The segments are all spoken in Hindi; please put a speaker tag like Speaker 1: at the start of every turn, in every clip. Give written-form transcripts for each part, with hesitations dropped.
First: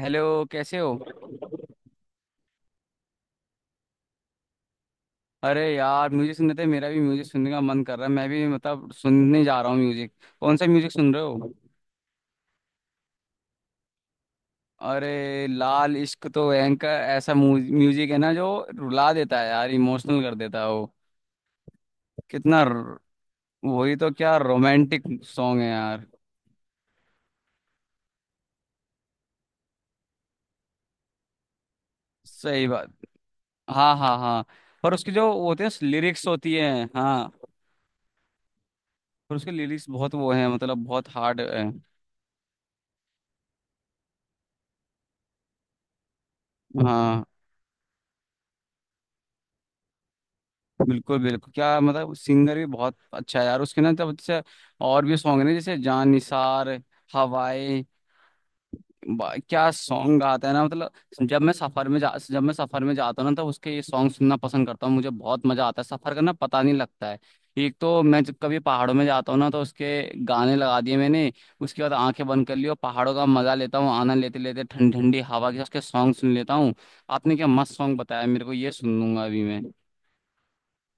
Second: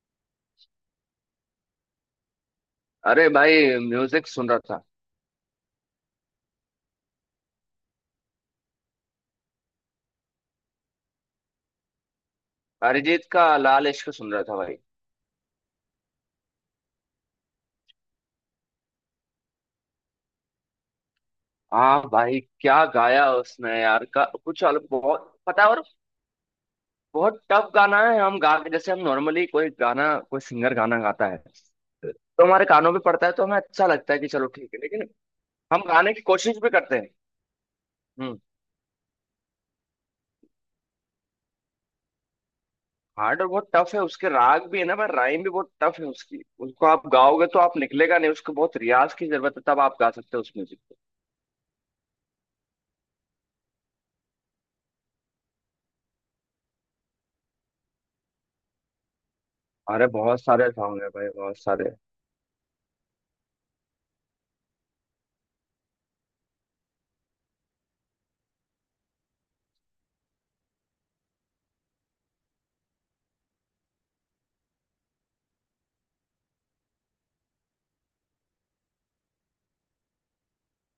Speaker 1: हेलो, कैसे हो?
Speaker 2: अरे भाई, म्यूजिक सुन रहा था।
Speaker 1: अरे यार, म्यूजिक सुनने थे। मेरा भी म्यूजिक सुनने का मन कर रहा है, मैं भी मतलब सुनने जा रहा हूँ म्यूजिक। कौन सा म्यूजिक सुन रहे हो?
Speaker 2: अरिजीत का लाल इश्क सुन रहा था भाई।
Speaker 1: अरे लाल इश्क तो एंकर ऐसा म्यूजिक है ना, जो रुला देता है यार, इमोशनल कर देता है वो।
Speaker 2: हाँ भाई,
Speaker 1: कितना
Speaker 2: क्या
Speaker 1: र-
Speaker 2: गाया उसने
Speaker 1: वही
Speaker 2: यार,
Speaker 1: तो,
Speaker 2: का
Speaker 1: क्या
Speaker 2: कुछ अलग
Speaker 1: रोमांटिक
Speaker 2: बहुत
Speaker 1: सॉन्ग
Speaker 2: पता
Speaker 1: है
Speaker 2: है। और
Speaker 1: यार।
Speaker 2: बहुत टफ गाना है। हम गा जैसे हम नॉर्मली कोई गाना, कोई सिंगर गाना गाता है तो हमारे
Speaker 1: सही बात।
Speaker 2: कानों पे पड़ता है तो हमें अच्छा
Speaker 1: हाँ
Speaker 2: लगता
Speaker 1: हाँ
Speaker 2: है कि
Speaker 1: हाँ।
Speaker 2: चलो ठीक है,
Speaker 1: और
Speaker 2: लेकिन
Speaker 1: उसकी जो वो होते
Speaker 2: हम
Speaker 1: हैं
Speaker 2: गाने की
Speaker 1: लिरिक्स होती
Speaker 2: कोशिश भी
Speaker 1: है,
Speaker 2: करते हैं।
Speaker 1: हाँ।
Speaker 2: हम्म।
Speaker 1: और उसके लिरिक्स बहुत वो है, मतलब बहुत हार्ड है।
Speaker 2: हार्ड और बहुत टफ है। उसके राग भी है ना, पर राइम भी बहुत टफ है उसकी। उसको आप
Speaker 1: हाँ,
Speaker 2: गाओगे तो आप निकलेगा नहीं। उसको बहुत रियाज की जरूरत है, तब आप गा सकते हो उस म्यूजिक को।
Speaker 1: बिल्कुल बिल्कुल, क्या मतलब सिंगर भी बहुत अच्छा है यार उसके ना तब जैसे। और भी सॉन्ग ने जैसे जान निसार, हवाएं। क्या
Speaker 2: अरे
Speaker 1: सॉन्ग
Speaker 2: बहुत
Speaker 1: गाता है ना
Speaker 2: सारे
Speaker 1: मतलब।
Speaker 2: सॉन्ग है भाई, बहुत सारे।
Speaker 1: जब मैं सफर में जाता हूँ ना, तो उसके ये सॉन्ग सुनना पसंद करता हूँ। मुझे बहुत मजा आता है, सफर करना पता नहीं लगता है। एक तो मैं जब कभी पहाड़ों में जाता हूँ ना, तो उसके गाने लगा दिए मैंने। उसके बाद आंखें बंद कर ली और पहाड़ों का मजा लेता हूँ, आनंद लेते लेते ठंडी ठंडी हवा के उसके सॉन्ग सुन लेता हूँ। आपने क्या मस्त सॉन्ग बताया मेरे को, ये सुन लूंगा अभी मैं।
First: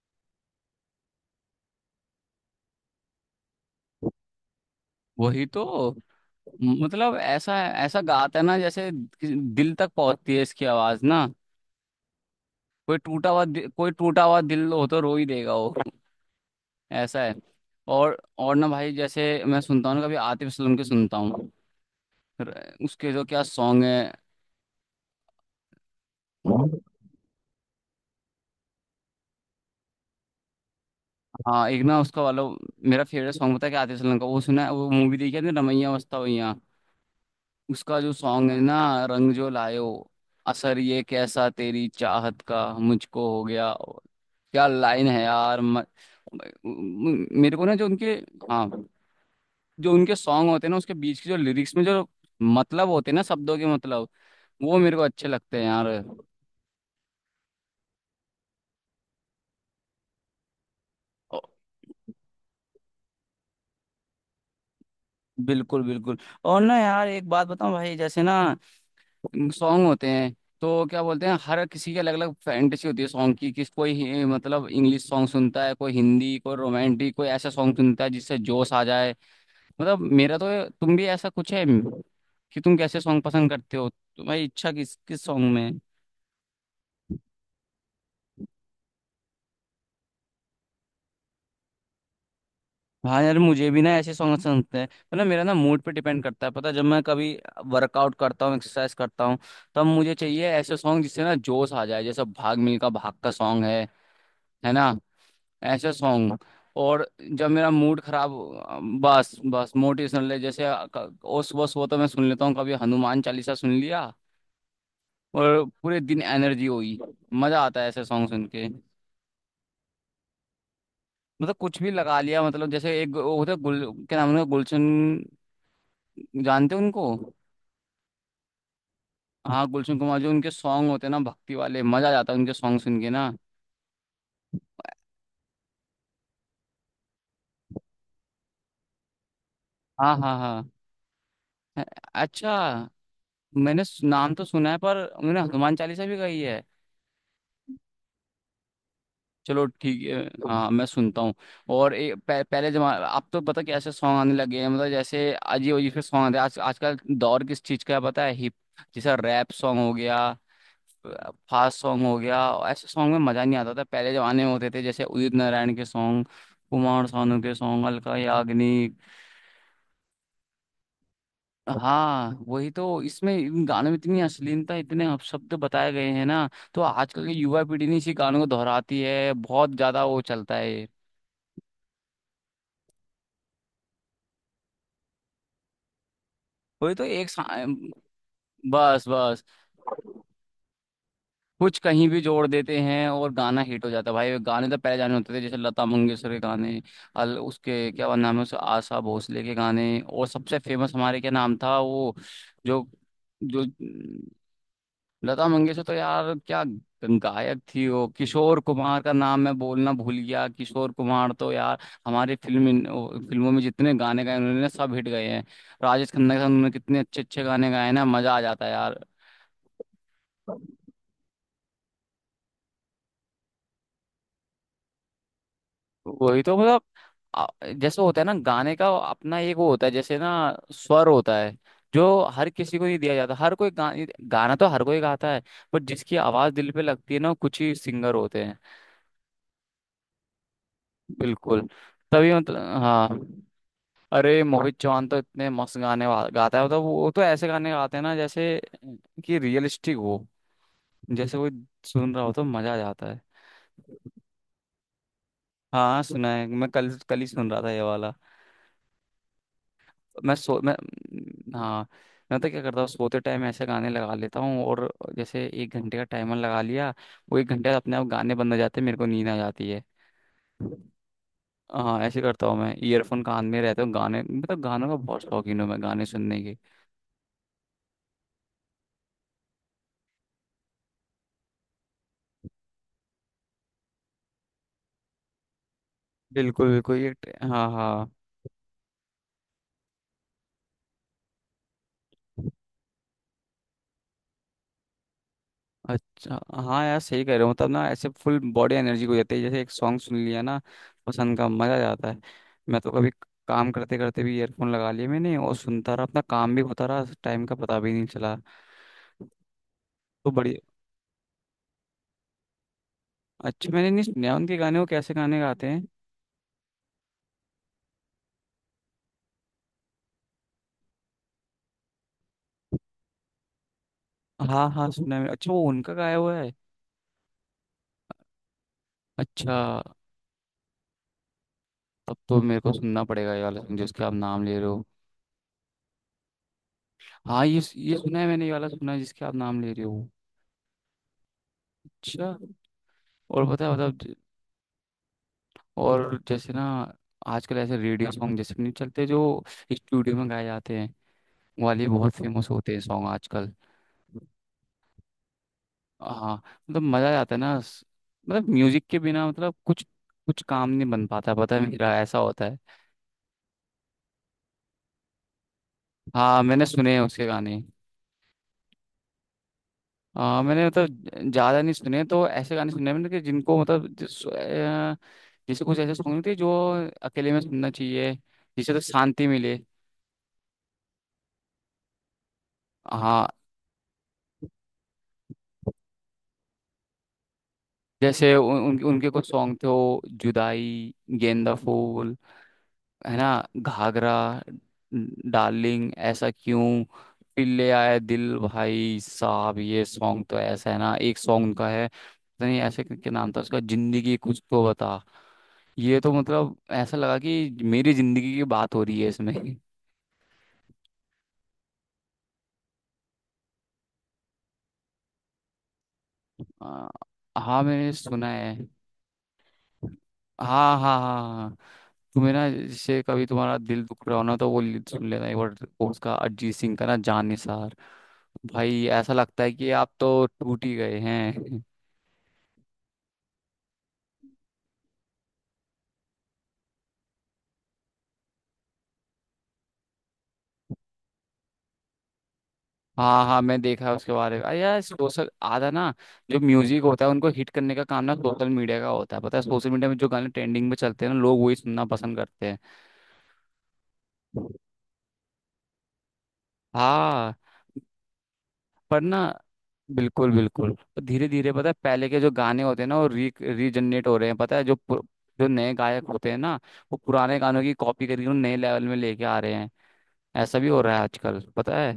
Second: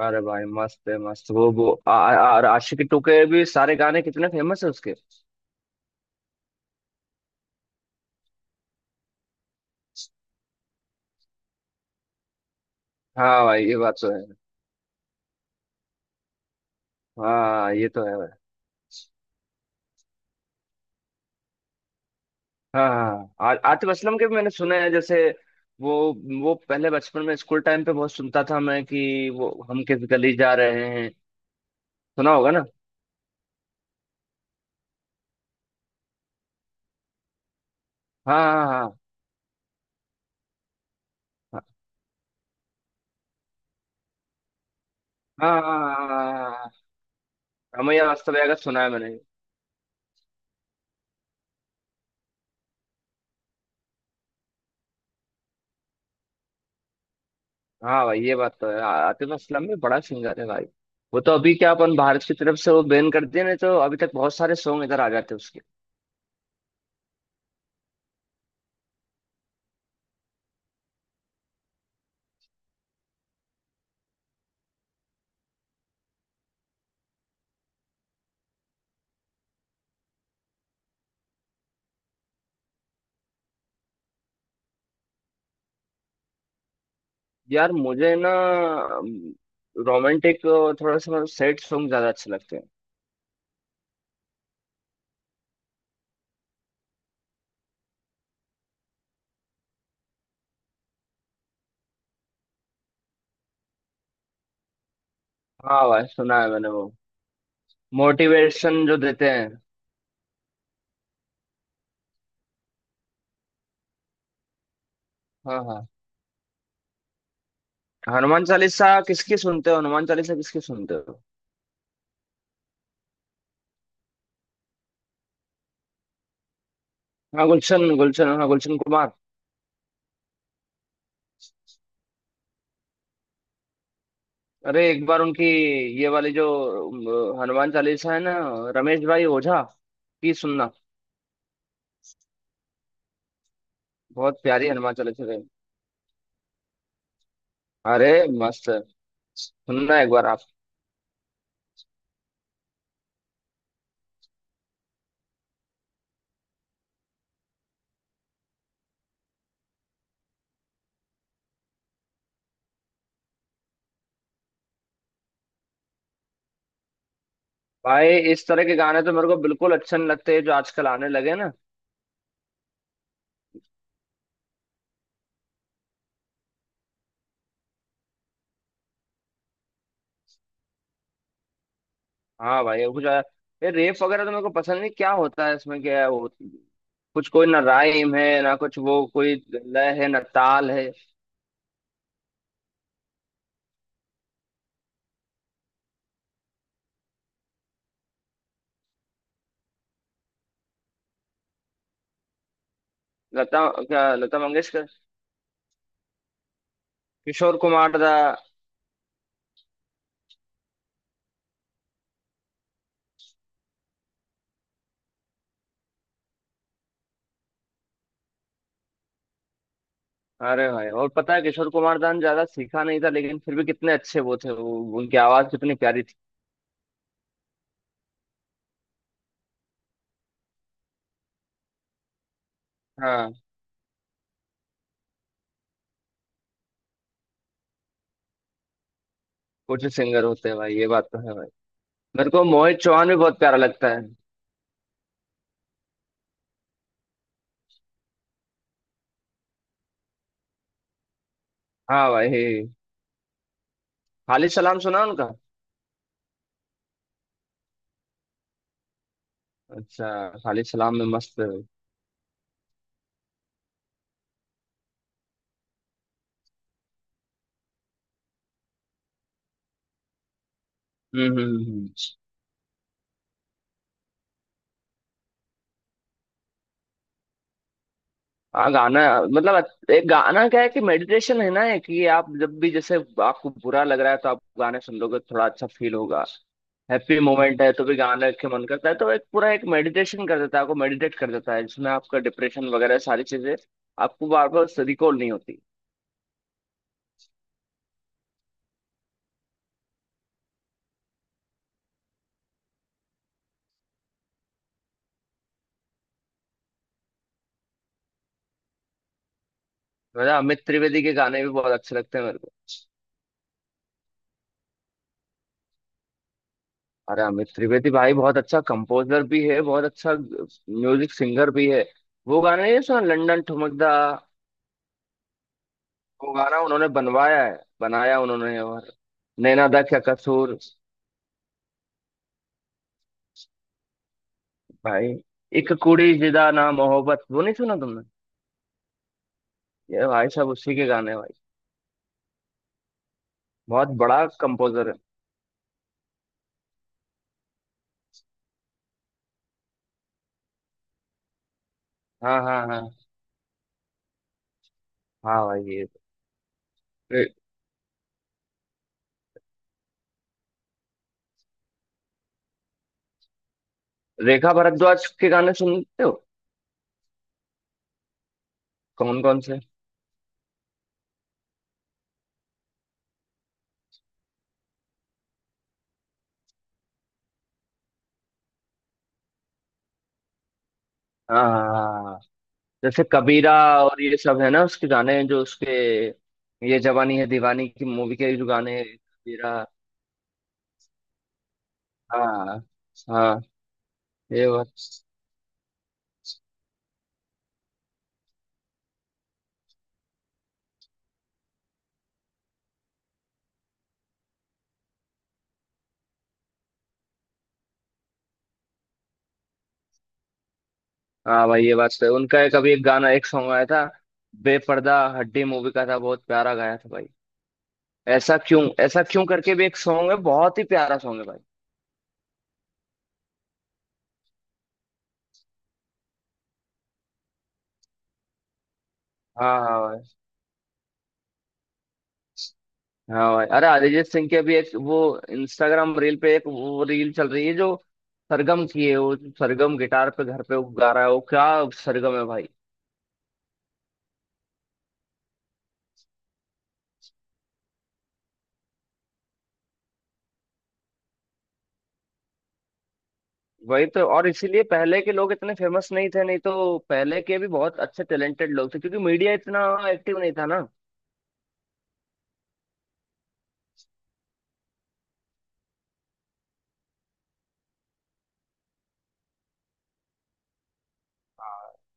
Speaker 2: अरे भाई मस्त है, मस्त वो आ, आ, और आशिकी टू के भी सारे गाने कितने फेमस है उसके।
Speaker 1: वही तो मतलब, ऐसा ऐसा गाता है ना जैसे। दिल तक पहुंचती है इसकी आवाज ना।
Speaker 2: हाँ भाई, ये
Speaker 1: कोई
Speaker 2: बात तो है।
Speaker 1: टूटा हुआ दिल हो तो रो ही देगा वो। ऐसा है।
Speaker 2: हाँ, ये तो
Speaker 1: और
Speaker 2: है भाई।
Speaker 1: और ना भाई, जैसे मैं सुनता हूँ ना कभी आतिफ असलम के सुनता हूँ।
Speaker 2: हाँ हाँ
Speaker 1: उसके जो क्या
Speaker 2: हाँ।
Speaker 1: सॉन्ग
Speaker 2: आतिफ
Speaker 1: है।
Speaker 2: असलम के भी मैंने सुने हैं। जैसे वो पहले बचपन में स्कूल टाइम पे बहुत सुनता था मैं, कि वो हम किस गली जा रहे हैं।
Speaker 1: हाँ एक ना उसका
Speaker 2: सुना
Speaker 1: वाला।
Speaker 2: होगा ना।
Speaker 1: मेरा फेवरेट सॉन्ग पता है क्या आतिफ असलम का, वो सुना है? वो मूवी देखी है ना, रमैया मस्ता भैया। उसका जो सॉन्ग है
Speaker 2: हाँ
Speaker 1: ना,
Speaker 2: हाँ
Speaker 1: रंग जो लायो, असर ये कैसा
Speaker 2: हाँ
Speaker 1: तेरी चाहत का मुझको हो गया। क्या लाइन है
Speaker 2: हाँ,
Speaker 1: यार। म,
Speaker 2: हाँ हाँ हाँ, हाँ।
Speaker 1: म- मेरे को ना जो
Speaker 2: रमैया
Speaker 1: उनके,
Speaker 2: वास्तव का
Speaker 1: हाँ,
Speaker 2: सुना है मैंने।
Speaker 1: जो उनके सॉन्ग होते हैं ना उसके बीच के जो लिरिक्स में जो मतलब होते हैं ना शब्दों के मतलब, वो मेरे को अच्छे लगते हैं यार।
Speaker 2: हाँ भाई, ये बात तो है। आतिफ असलम भी बड़ा सिंगर है भाई। वो तो
Speaker 1: ओ,
Speaker 2: अभी क्या अपन भारत की तरफ से वो बैन कर दिया, नहीं तो अभी तक बहुत सारे सॉन्ग इधर आ जाते उसके।
Speaker 1: बिल्कुल बिल्कुल। और ना यार, एक बात बताऊं भाई जैसे ना, सॉन्ग होते हैं तो क्या बोलते हैं, हर किसी की अलग अलग फैंटेसी होती है सॉन्ग की। किस कोई मतलब इंग्लिश सॉन्ग सुनता है, कोई हिंदी, कोई रोमांटिक, कोई ऐसा सॉन्ग सुनता है जिससे जोश आ जाए। मतलब मेरा तो तुम भी ऐसा कुछ है कि तुम कैसे सॉन्ग पसंद करते हो? तुम्हारी इच्छा किस किस सॉन्ग में है?
Speaker 2: यार मुझे ना रोमांटिक, थोड़ा सा सैड सॉन्ग ज्यादा अच्छे लगते हैं।
Speaker 1: हाँ यार मुझे भी ना ऐसे सॉन्ग पसंद होते हैं। मतलब मेरा ना मूड पे डिपेंड करता है पता है, जब मैं कभी वर्कआउट करता हूँ, एक्सरसाइज करता हूँ, तब मुझे चाहिए ऐसे सॉन्ग जिससे ना जोश आ जाए, जैसे भाग मिल्खा भाग का सॉन्ग है ना।
Speaker 2: हाँ
Speaker 1: ऐसे
Speaker 2: भाई,
Speaker 1: सॉन्ग।
Speaker 2: सुना है मैंने वो।
Speaker 1: और जब मेरा मूड खराब हो,
Speaker 2: मोटिवेशन जो देते
Speaker 1: बस
Speaker 2: हैं।
Speaker 1: बस मोटिवेशनल है, जैसे अ- क- ओ सुबह सुबह तो मैं सुन लेता हूँ, कभी हनुमान चालीसा सुन लिया
Speaker 2: हाँ
Speaker 1: और
Speaker 2: हाँ।
Speaker 1: पूरे दिन एनर्जी हुई। मजा आता है ऐसे सॉन्ग
Speaker 2: हनुमान
Speaker 1: सुन के।
Speaker 2: चालीसा किसकी सुनते हो? हनुमान चालीसा किसकी सुनते हो?
Speaker 1: मतलब कुछ भी लगा लिया, मतलब जैसे एक वो होता है गुल क्या नाम है उनका? गुलशन। जानते हो उनको?
Speaker 2: हाँ गुलशन, गुलशन, हाँ गुलशन कुमार।
Speaker 1: हाँ, गुलशन कुमार, जो उनके सॉन्ग होते हैं ना भक्ति वाले, मजा आ जाता है उनके सॉन्ग सुन के ना।
Speaker 2: अरे एक बार उनकी ये वाली जो हनुमान चालीसा है ना, रमेश भाई ओझा
Speaker 1: हाँ
Speaker 2: की
Speaker 1: हाँ हाँ।
Speaker 2: सुनना।
Speaker 1: अ- अच्छा, नाम
Speaker 2: बहुत
Speaker 1: तो
Speaker 2: प्यारी
Speaker 1: सुना है
Speaker 2: हनुमान
Speaker 1: पर
Speaker 2: चालीसा
Speaker 1: उन्होंने
Speaker 2: है।
Speaker 1: हनुमान चालीसा भी गाई है?
Speaker 2: अरे मस्त है,
Speaker 1: चलो
Speaker 2: सुनना
Speaker 1: ठीक
Speaker 2: एक
Speaker 1: है,
Speaker 2: बार आप।
Speaker 1: हाँ मैं सुनता हूँ। और पहले जमा अब तो पता कैसे सॉन्ग आने लगे हैं, मतलब जैसे अजीब अजीब से सॉन्ग आते हैं आज आजकल। दौर किस चीज़ का है पता है? हिप, जैसा रैप सॉन्ग हो गया, फास्ट सॉन्ग हो गया। ऐसे सॉन्ग में मज़ा नहीं आता। था पहले जमाने में होते थे जैसे उदित नारायण के सॉन्ग, कुमार सानू के सॉन्ग,
Speaker 2: भाई
Speaker 1: अलका
Speaker 2: इस तरह के
Speaker 1: याग्निक।
Speaker 2: गाने तो मेरे को बिल्कुल अच्छे नहीं लगते जो आजकल आने लगे ना।
Speaker 1: हाँ वही तो, इसमें इन गानों में इतनी अश्लीलता इतने अपशब्द बताए गए हैं ना, तो आजकल की युवा पीढ़ी ने इसी गानों को दोहराती है बहुत ज्यादा, वो चलता है ये।
Speaker 2: हाँ भाई, कुछ ये रेप वगैरह तो मेरे को पसंद नहीं। क्या होता है इसमें, क्या है वो,
Speaker 1: वही तो एक,
Speaker 2: कुछ कोई ना राइम है ना कुछ, वो
Speaker 1: बस
Speaker 2: कोई
Speaker 1: बस,
Speaker 2: लय है ना ताल है।
Speaker 1: कुछ कहीं भी जोड़ देते हैं और गाना हिट हो जाता है भाई। गाने तो पहले जाने होते थे, जैसे लता मंगेशकर के गाने, अल उसके क्या नाम है, उस आशा भोसले के गाने, और सबसे फेमस हमारे क्या नाम था वो, जो जो,
Speaker 2: लता, क्या लता मंगेशकर।
Speaker 1: लता मंगेशकर तो यार क्या
Speaker 2: किशोर
Speaker 1: गायक थी
Speaker 2: कुमार
Speaker 1: वो।
Speaker 2: दा।
Speaker 1: किशोर कुमार का नाम मैं बोलना भूल गया, किशोर कुमार तो यार हमारी फिल्मों में जितने गाने गाए उन्होंने सब हिट गए हैं। राजेश खन्ना के साथ उन्होंने कितने अच्छे अच्छे गाने गाए हैं ना, मजा आ जाता है यार।
Speaker 2: अरे भाई, और पता है किशोर कुमार दा ने ज्यादा सीखा नहीं था, लेकिन फिर भी कितने अच्छे वो थे। वो उनकी आवाज कितनी प्यारी थी।
Speaker 1: वही तो मतलब, आ- जैसे होता है ना गाने का अपना एक वो होता है, जैसे ना स्वर होता है जो हर किसी को नहीं दिया जाता।
Speaker 2: हाँ,
Speaker 1: हर कोई गाना तो हर कोई गाता है, बट जिसकी आवाज दिल पे लगती है ना, वो कुछ ही सिंगर होते हैं।
Speaker 2: कुछ सिंगर होते हैं भाई, ये बात तो है भाई।
Speaker 1: बिल्कुल,
Speaker 2: मेरे
Speaker 1: तभी
Speaker 2: को मोहित
Speaker 1: मतलब, हाँ।
Speaker 2: चौहान भी बहुत प्यारा लगता है।
Speaker 1: अरे मोहित चौहान तो इतने मस्त गाता है, मतलब वो तो ऐसे गाने गाते हैं ना जैसे कि रियलिस्टिक हो, जैसे कोई
Speaker 2: हाँ
Speaker 1: सुन रहा हो, तो
Speaker 2: भाई।
Speaker 1: मजा आ जाता है।
Speaker 2: खालिद सलाम सुना उनका?
Speaker 1: हाँ सुना है, मैं कल कल ही सुन रहा था ये वाला।
Speaker 2: अच्छा।
Speaker 1: मैं सो
Speaker 2: खालिद
Speaker 1: मैं
Speaker 2: सलाम में मस्त है।
Speaker 1: हाँ, मैं तो क्या करता हूँ, सोते टाइम ऐसे गाने लगा लेता हूँ और जैसे एक घंटे का टाइमर लगा लिया, वो एक घंटे अपने आप गाने बंद हो जाते हैं, मेरे को नींद आ जाती है।
Speaker 2: हम्म हम्म हम्म हम्म।
Speaker 1: हाँ ऐसे करता हूँ मैं, ईयरफोन कान में रहते हूँ गाने, मतलब गानों का बहुत शौकीन हूँ मैं गाने सुनने की।
Speaker 2: हाँ गाना, मतलब एक गाना क्या है कि मेडिटेशन है ना, है कि ये आप जब भी, जैसे आपको बुरा लग रहा है तो आप गाने सुन लोगे, थोड़ा अच्छा फील होगा।
Speaker 1: बिल्कुल बिल्कुल ये,
Speaker 2: हैप्पी मोमेंट
Speaker 1: हाँ
Speaker 2: है तो भी
Speaker 1: हाँ,
Speaker 2: गाने के मन करता है। तो एक पूरा एक मेडिटेशन कर देता है आपको, मेडिटेट कर देता है जिसमें आपका डिप्रेशन वगैरह सारी चीजें आपको बार बार रिकॉल नहीं होती।
Speaker 1: अच्छा, हाँ यार सही कह रहे हो, मतलब ना ऐसे फुल बॉडी एनर्जी हो जाती है जैसे एक सॉन्ग सुन लिया ना पसंद का, मजा आ जाता है। मैं तो कभी काम करते करते भी ईयरफोन लगा लिए मैंने और सुनता रहा, अपना काम भी होता रहा, टाइम का पता भी नहीं चला। तो
Speaker 2: मेरा
Speaker 1: बड़ी,
Speaker 2: अमित त्रिवेदी के गाने भी बहुत अच्छे लगते हैं मेरे को।
Speaker 1: अच्छा मैंने नहीं सुना उनके गाने, वो कैसे गाने गाते हैं?
Speaker 2: अरे अमित त्रिवेदी भाई बहुत अच्छा कंपोजर भी है, बहुत अच्छा म्यूजिक सिंगर भी है। वो गाना नहीं सुना, लंदन ठुमकदा?
Speaker 1: हाँ हाँ सुना है मैंने। अच्छा, वो उनका गाया
Speaker 2: वो
Speaker 1: हुआ है?
Speaker 2: गाना उन्होंने बनवाया है, बनाया उन्होंने।
Speaker 1: अच्छा,
Speaker 2: नैना दा क्या कसूर।
Speaker 1: तब तो मेरे को सुनना पड़ेगा ये वाला song जिसके आप नाम ले रहे हो।
Speaker 2: भाई एक कुड़ी जिदा ना मोहब्बत, वो
Speaker 1: हाँ,
Speaker 2: नहीं
Speaker 1: ये
Speaker 2: सुना
Speaker 1: ये
Speaker 2: तुमने?
Speaker 1: सुना है मैंने, ये वाला सुना है जिसके आप नाम ले रहे
Speaker 2: ये
Speaker 1: हो।
Speaker 2: भाई साहब उसी के गाने भाई।
Speaker 1: अच्छा। और पता है
Speaker 2: बहुत
Speaker 1: मतलब,
Speaker 2: बड़ा कंपोजर है।
Speaker 1: और जैसे ना आजकल ऐसे रेडियो सॉन्ग जैसे नहीं चलते जो स्टूडियो में गाए जाते हैं, वो वाले बहुत
Speaker 2: हाँ
Speaker 1: फेमस
Speaker 2: हाँ
Speaker 1: होते हैं
Speaker 2: हाँ।
Speaker 1: सॉन्ग आजकल।
Speaker 2: हाँ भाई ये तो।
Speaker 1: हाँ, मतलब मजा
Speaker 2: रे,
Speaker 1: आता है ना। मतलब म्यूजिक के बिना मतलब कुछ कुछ काम नहीं बन पाता, पता है मेरा ऐसा होता है।
Speaker 2: रेखा भारद्वाज के गाने सुनते हो?
Speaker 1: हाँ मैंने सुने हैं उसके गाने।
Speaker 2: कौन कौन से?
Speaker 1: मैंने मतलब ज्यादा नहीं सुने, तो ऐसे गाने सुने हैं मैंने कि जिनको मतलब। जैसे कुछ ऐसे सॉन्ग थे जो अकेले में सुनना चाहिए, जिससे तो शांति मिले।
Speaker 2: हाँ हाँ, हाँ। जैसे
Speaker 1: हाँ,
Speaker 2: कबीरा, और ये सब है ना उसके गाने, जो उसके, ये जवानी है दीवानी की मूवी
Speaker 1: जैसे
Speaker 2: के जो
Speaker 1: उन,
Speaker 2: गाने
Speaker 1: उन,
Speaker 2: हैं,
Speaker 1: उनके कुछ सॉन्ग
Speaker 2: कबीरा।
Speaker 1: थे, वो जुदाई, गेंदा फूल,
Speaker 2: हाँ
Speaker 1: है ना,
Speaker 2: हाँ,
Speaker 1: घाघरा,
Speaker 2: ये बात।
Speaker 1: डार्लिंग ऐसा क्यों, फिर ले आया दिल। भाई साहब ये सॉन्ग तो ऐसा है ना, एक सॉन्ग उनका है पता नहीं ऐसे क्या नाम था उसका, जिंदगी कुछ तो बता। ये तो मतलब, ऐसा लगा कि मेरी जिंदगी की बात हो रही है इसमें।
Speaker 2: हाँ भाई ये बात तो है। उनका एक अभी एक गाना एक सॉन्ग आया था, बेपर्दा हड्डी मूवी का था, बहुत प्यारा गाया
Speaker 1: आ,
Speaker 2: था भाई।
Speaker 1: हाँ, मैंने सुना
Speaker 2: ऐसा
Speaker 1: है।
Speaker 2: क्यों, ऐसा क्यों करके भी एक सॉन्ग है, बहुत ही
Speaker 1: हाँ हाँ
Speaker 2: प्यारा
Speaker 1: हाँ
Speaker 2: सॉन्ग है भाई।
Speaker 1: हाँ। तुम्हें ना, जैसे कभी तुम्हारा दिल दुख रहा हो ना, तो वो लीड सुन लेना एक बार, वो उसका अरिजीत सिंह का ना, जान निसार। भाई ऐसा लगता है
Speaker 2: हाँ
Speaker 1: कि
Speaker 2: हाँ
Speaker 1: आप
Speaker 2: भाई।
Speaker 1: तो टूट ही गए हैं।
Speaker 2: हाँ भाई, अरे अरिजीत सिंह के भी एक वो इंस्टाग्राम रील पे एक वो रील चल रही है जो सरगम की है। वो सरगम गिटार पे घर पे वो गा रहा है। वो क्या सरगम है भाई।
Speaker 1: हाँ हाँ, मैं देखा है उसके बारे में। अरे यार, सोशल आधा ना, जो म्यूजिक होता है उनको हिट करने का काम ना सोशल मीडिया का होता है, पता है? सोशल मीडिया में जो गाने ट्रेंडिंग में चलते हैं ना, लोग वही सुनना पसंद करते हैं।
Speaker 2: वही तो, और इसीलिए पहले के लोग इतने फेमस नहीं थे, नहीं तो पहले
Speaker 1: हाँ,
Speaker 2: के भी बहुत अच्छे टैलेंटेड लोग थे क्योंकि
Speaker 1: पर ना,
Speaker 2: मीडिया इतना एक्टिव
Speaker 1: बिल्कुल
Speaker 2: नहीं था ना।
Speaker 1: बिल्कुल, धीरे धीरे पता है पहले के जो गाने होते हैं ना, वो री रीजनरेट हो रहे हैं, पता है। जो नए गायक होते हैं ना, वो पुराने गानों की कॉपी करके उन्हें नए लेवल में लेके आ रहे हैं। ऐसा भी हो रहा है आजकल, पता है।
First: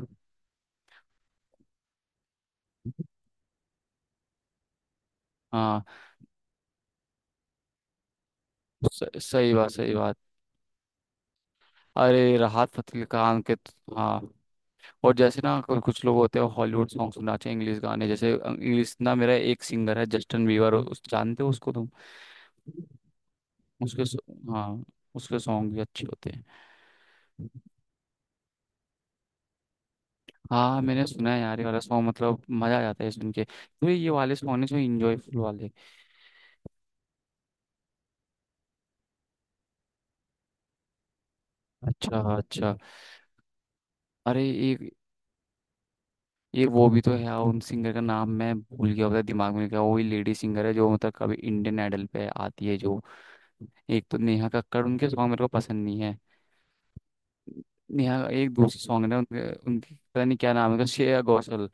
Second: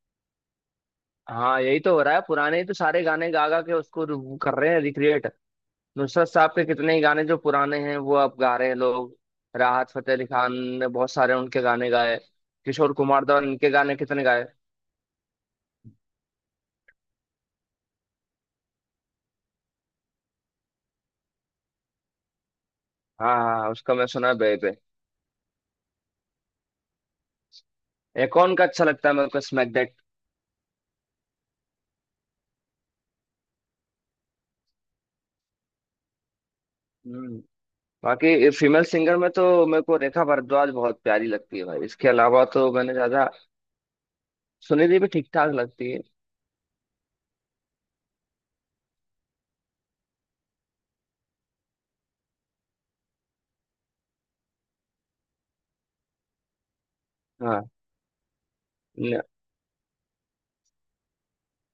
Speaker 2: हाँ यही तो हो रहा है, पुराने ही तो सारे गाने गा गा के उसको कर रहे हैं रिक्रिएट।
Speaker 1: हाँ,
Speaker 2: नुसरत साहब के कितने ही गाने जो पुराने हैं, वो अब गा रहे हैं लोग।
Speaker 1: सही बात,
Speaker 2: राहत
Speaker 1: सही
Speaker 2: फतेह
Speaker 1: बात।
Speaker 2: अली खान ने बहुत सारे उनके गाने गाए।
Speaker 1: अरे राहत
Speaker 2: किशोर
Speaker 1: फतेह
Speaker 2: कुमार दा
Speaker 1: खान के
Speaker 2: इनके गाने
Speaker 1: हाँ।
Speaker 2: कितने गाए।
Speaker 1: और जैसे ना कुछ लोग होते हैं हॉलीवुड सॉन्ग सुनना चाहिए, इंग्लिश गाने जैसे, इंग्लिश ना मेरा एक सिंगर है जस्टिन बीवर, उस जानते हो उसको तुम?
Speaker 2: हाँ हाँ हाँ, उसका मैं सुना है बेबे।
Speaker 1: हाँ, उसके सॉन्ग भी अच्छे होते हैं।
Speaker 2: एक और उनका अच्छा लगता है मेरे को, स्मैक दैट।
Speaker 1: हाँ मैंने सुना है यार ये वाला सॉन्ग, मतलब मजा आ जाता है सुन के, तो ये वाले सॉन्ग है जो इंजॉयफुल वाले।
Speaker 2: हम्म। बाकी फीमेल सिंगर में तो मेरे को रेखा भारद्वाज बहुत प्यारी लगती है भाई, इसके
Speaker 1: अच्छा
Speaker 2: अलावा तो
Speaker 1: अच्छा।
Speaker 2: मैंने ज्यादा।
Speaker 1: अरे एक
Speaker 2: सुनिधि भी ठीक ठाक लगती है।
Speaker 1: एक वो भी तो है यार, उन सिंगर का नाम मैं भूल गया पता, दिमाग में क्या वही लेडी सिंगर है जो मतलब कभी इंडियन आइडल पे आती है जो। एक तो नेहा कक्कड़, उनके सॉन्ग मेरे को पसंद नहीं है।
Speaker 2: हाँ।
Speaker 1: नेहा का एक दूसरी सॉन्ग है ना
Speaker 2: न-
Speaker 1: उनके उनकी पता नहीं क्या नाम है उनका, श्रेया घोषाल।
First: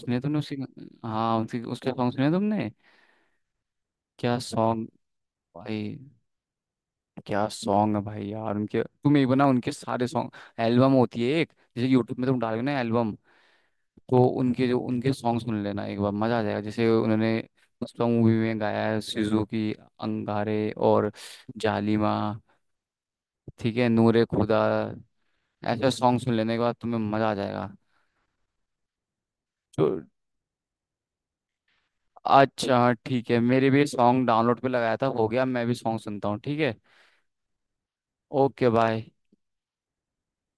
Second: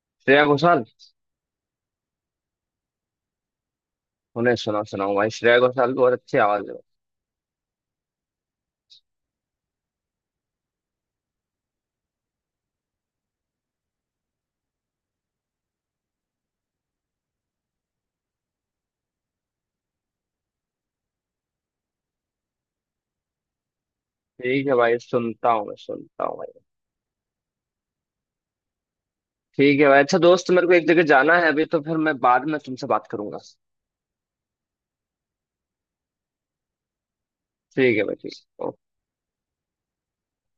Speaker 1: सुने तुमने
Speaker 2: श्रेया
Speaker 1: उसकी?
Speaker 2: घोषाल।
Speaker 1: हाँ उनकी, उसके सॉन्ग सुने तुमने? क्या
Speaker 2: उन्हें सुना
Speaker 1: सॉन्ग,
Speaker 2: सुनाऊं भाई, श्रेया घोषाल
Speaker 1: भाई,
Speaker 2: की बहुत अच्छी आवाज है।
Speaker 1: क्या सॉन्ग है भाई यार उनके। तुम एक बना उनके सारे सॉन्ग एल्बम होती है एक, जैसे यूट्यूब में तुम डालोगे ना एल्बम, तो उनके जो उनके सॉन्ग सुन लेना एक बार, मजा आ जाएगा। जैसे उन्होंने पुष्पा मूवी में गाया है सुजुकी अंगारे, और जालिमा, ठीक है, नूरे खुदा।
Speaker 2: ठीक है भाई, सुनता हूँ मैं,
Speaker 1: ऐसे सॉन्ग
Speaker 2: सुनता
Speaker 1: सुन
Speaker 2: हूँ
Speaker 1: लेने के
Speaker 2: भाई।
Speaker 1: बाद तुम्हें मजा आ जाएगा।
Speaker 2: ठीक
Speaker 1: तो
Speaker 2: है भाई। अच्छा दोस्त, मेरे को एक जगह जाना है अभी, तो फिर मैं बाद में तुमसे
Speaker 1: अच्छा,
Speaker 2: बात
Speaker 1: ठीक है,
Speaker 2: करूंगा।
Speaker 1: मेरे भी सॉन्ग डाउनलोड पे लगाया था, हो गया, मैं भी सॉन्ग सुनता हूँ, ठीक है।
Speaker 2: ठीक है भाई,
Speaker 1: ओके,
Speaker 2: ठीक।
Speaker 1: बाय।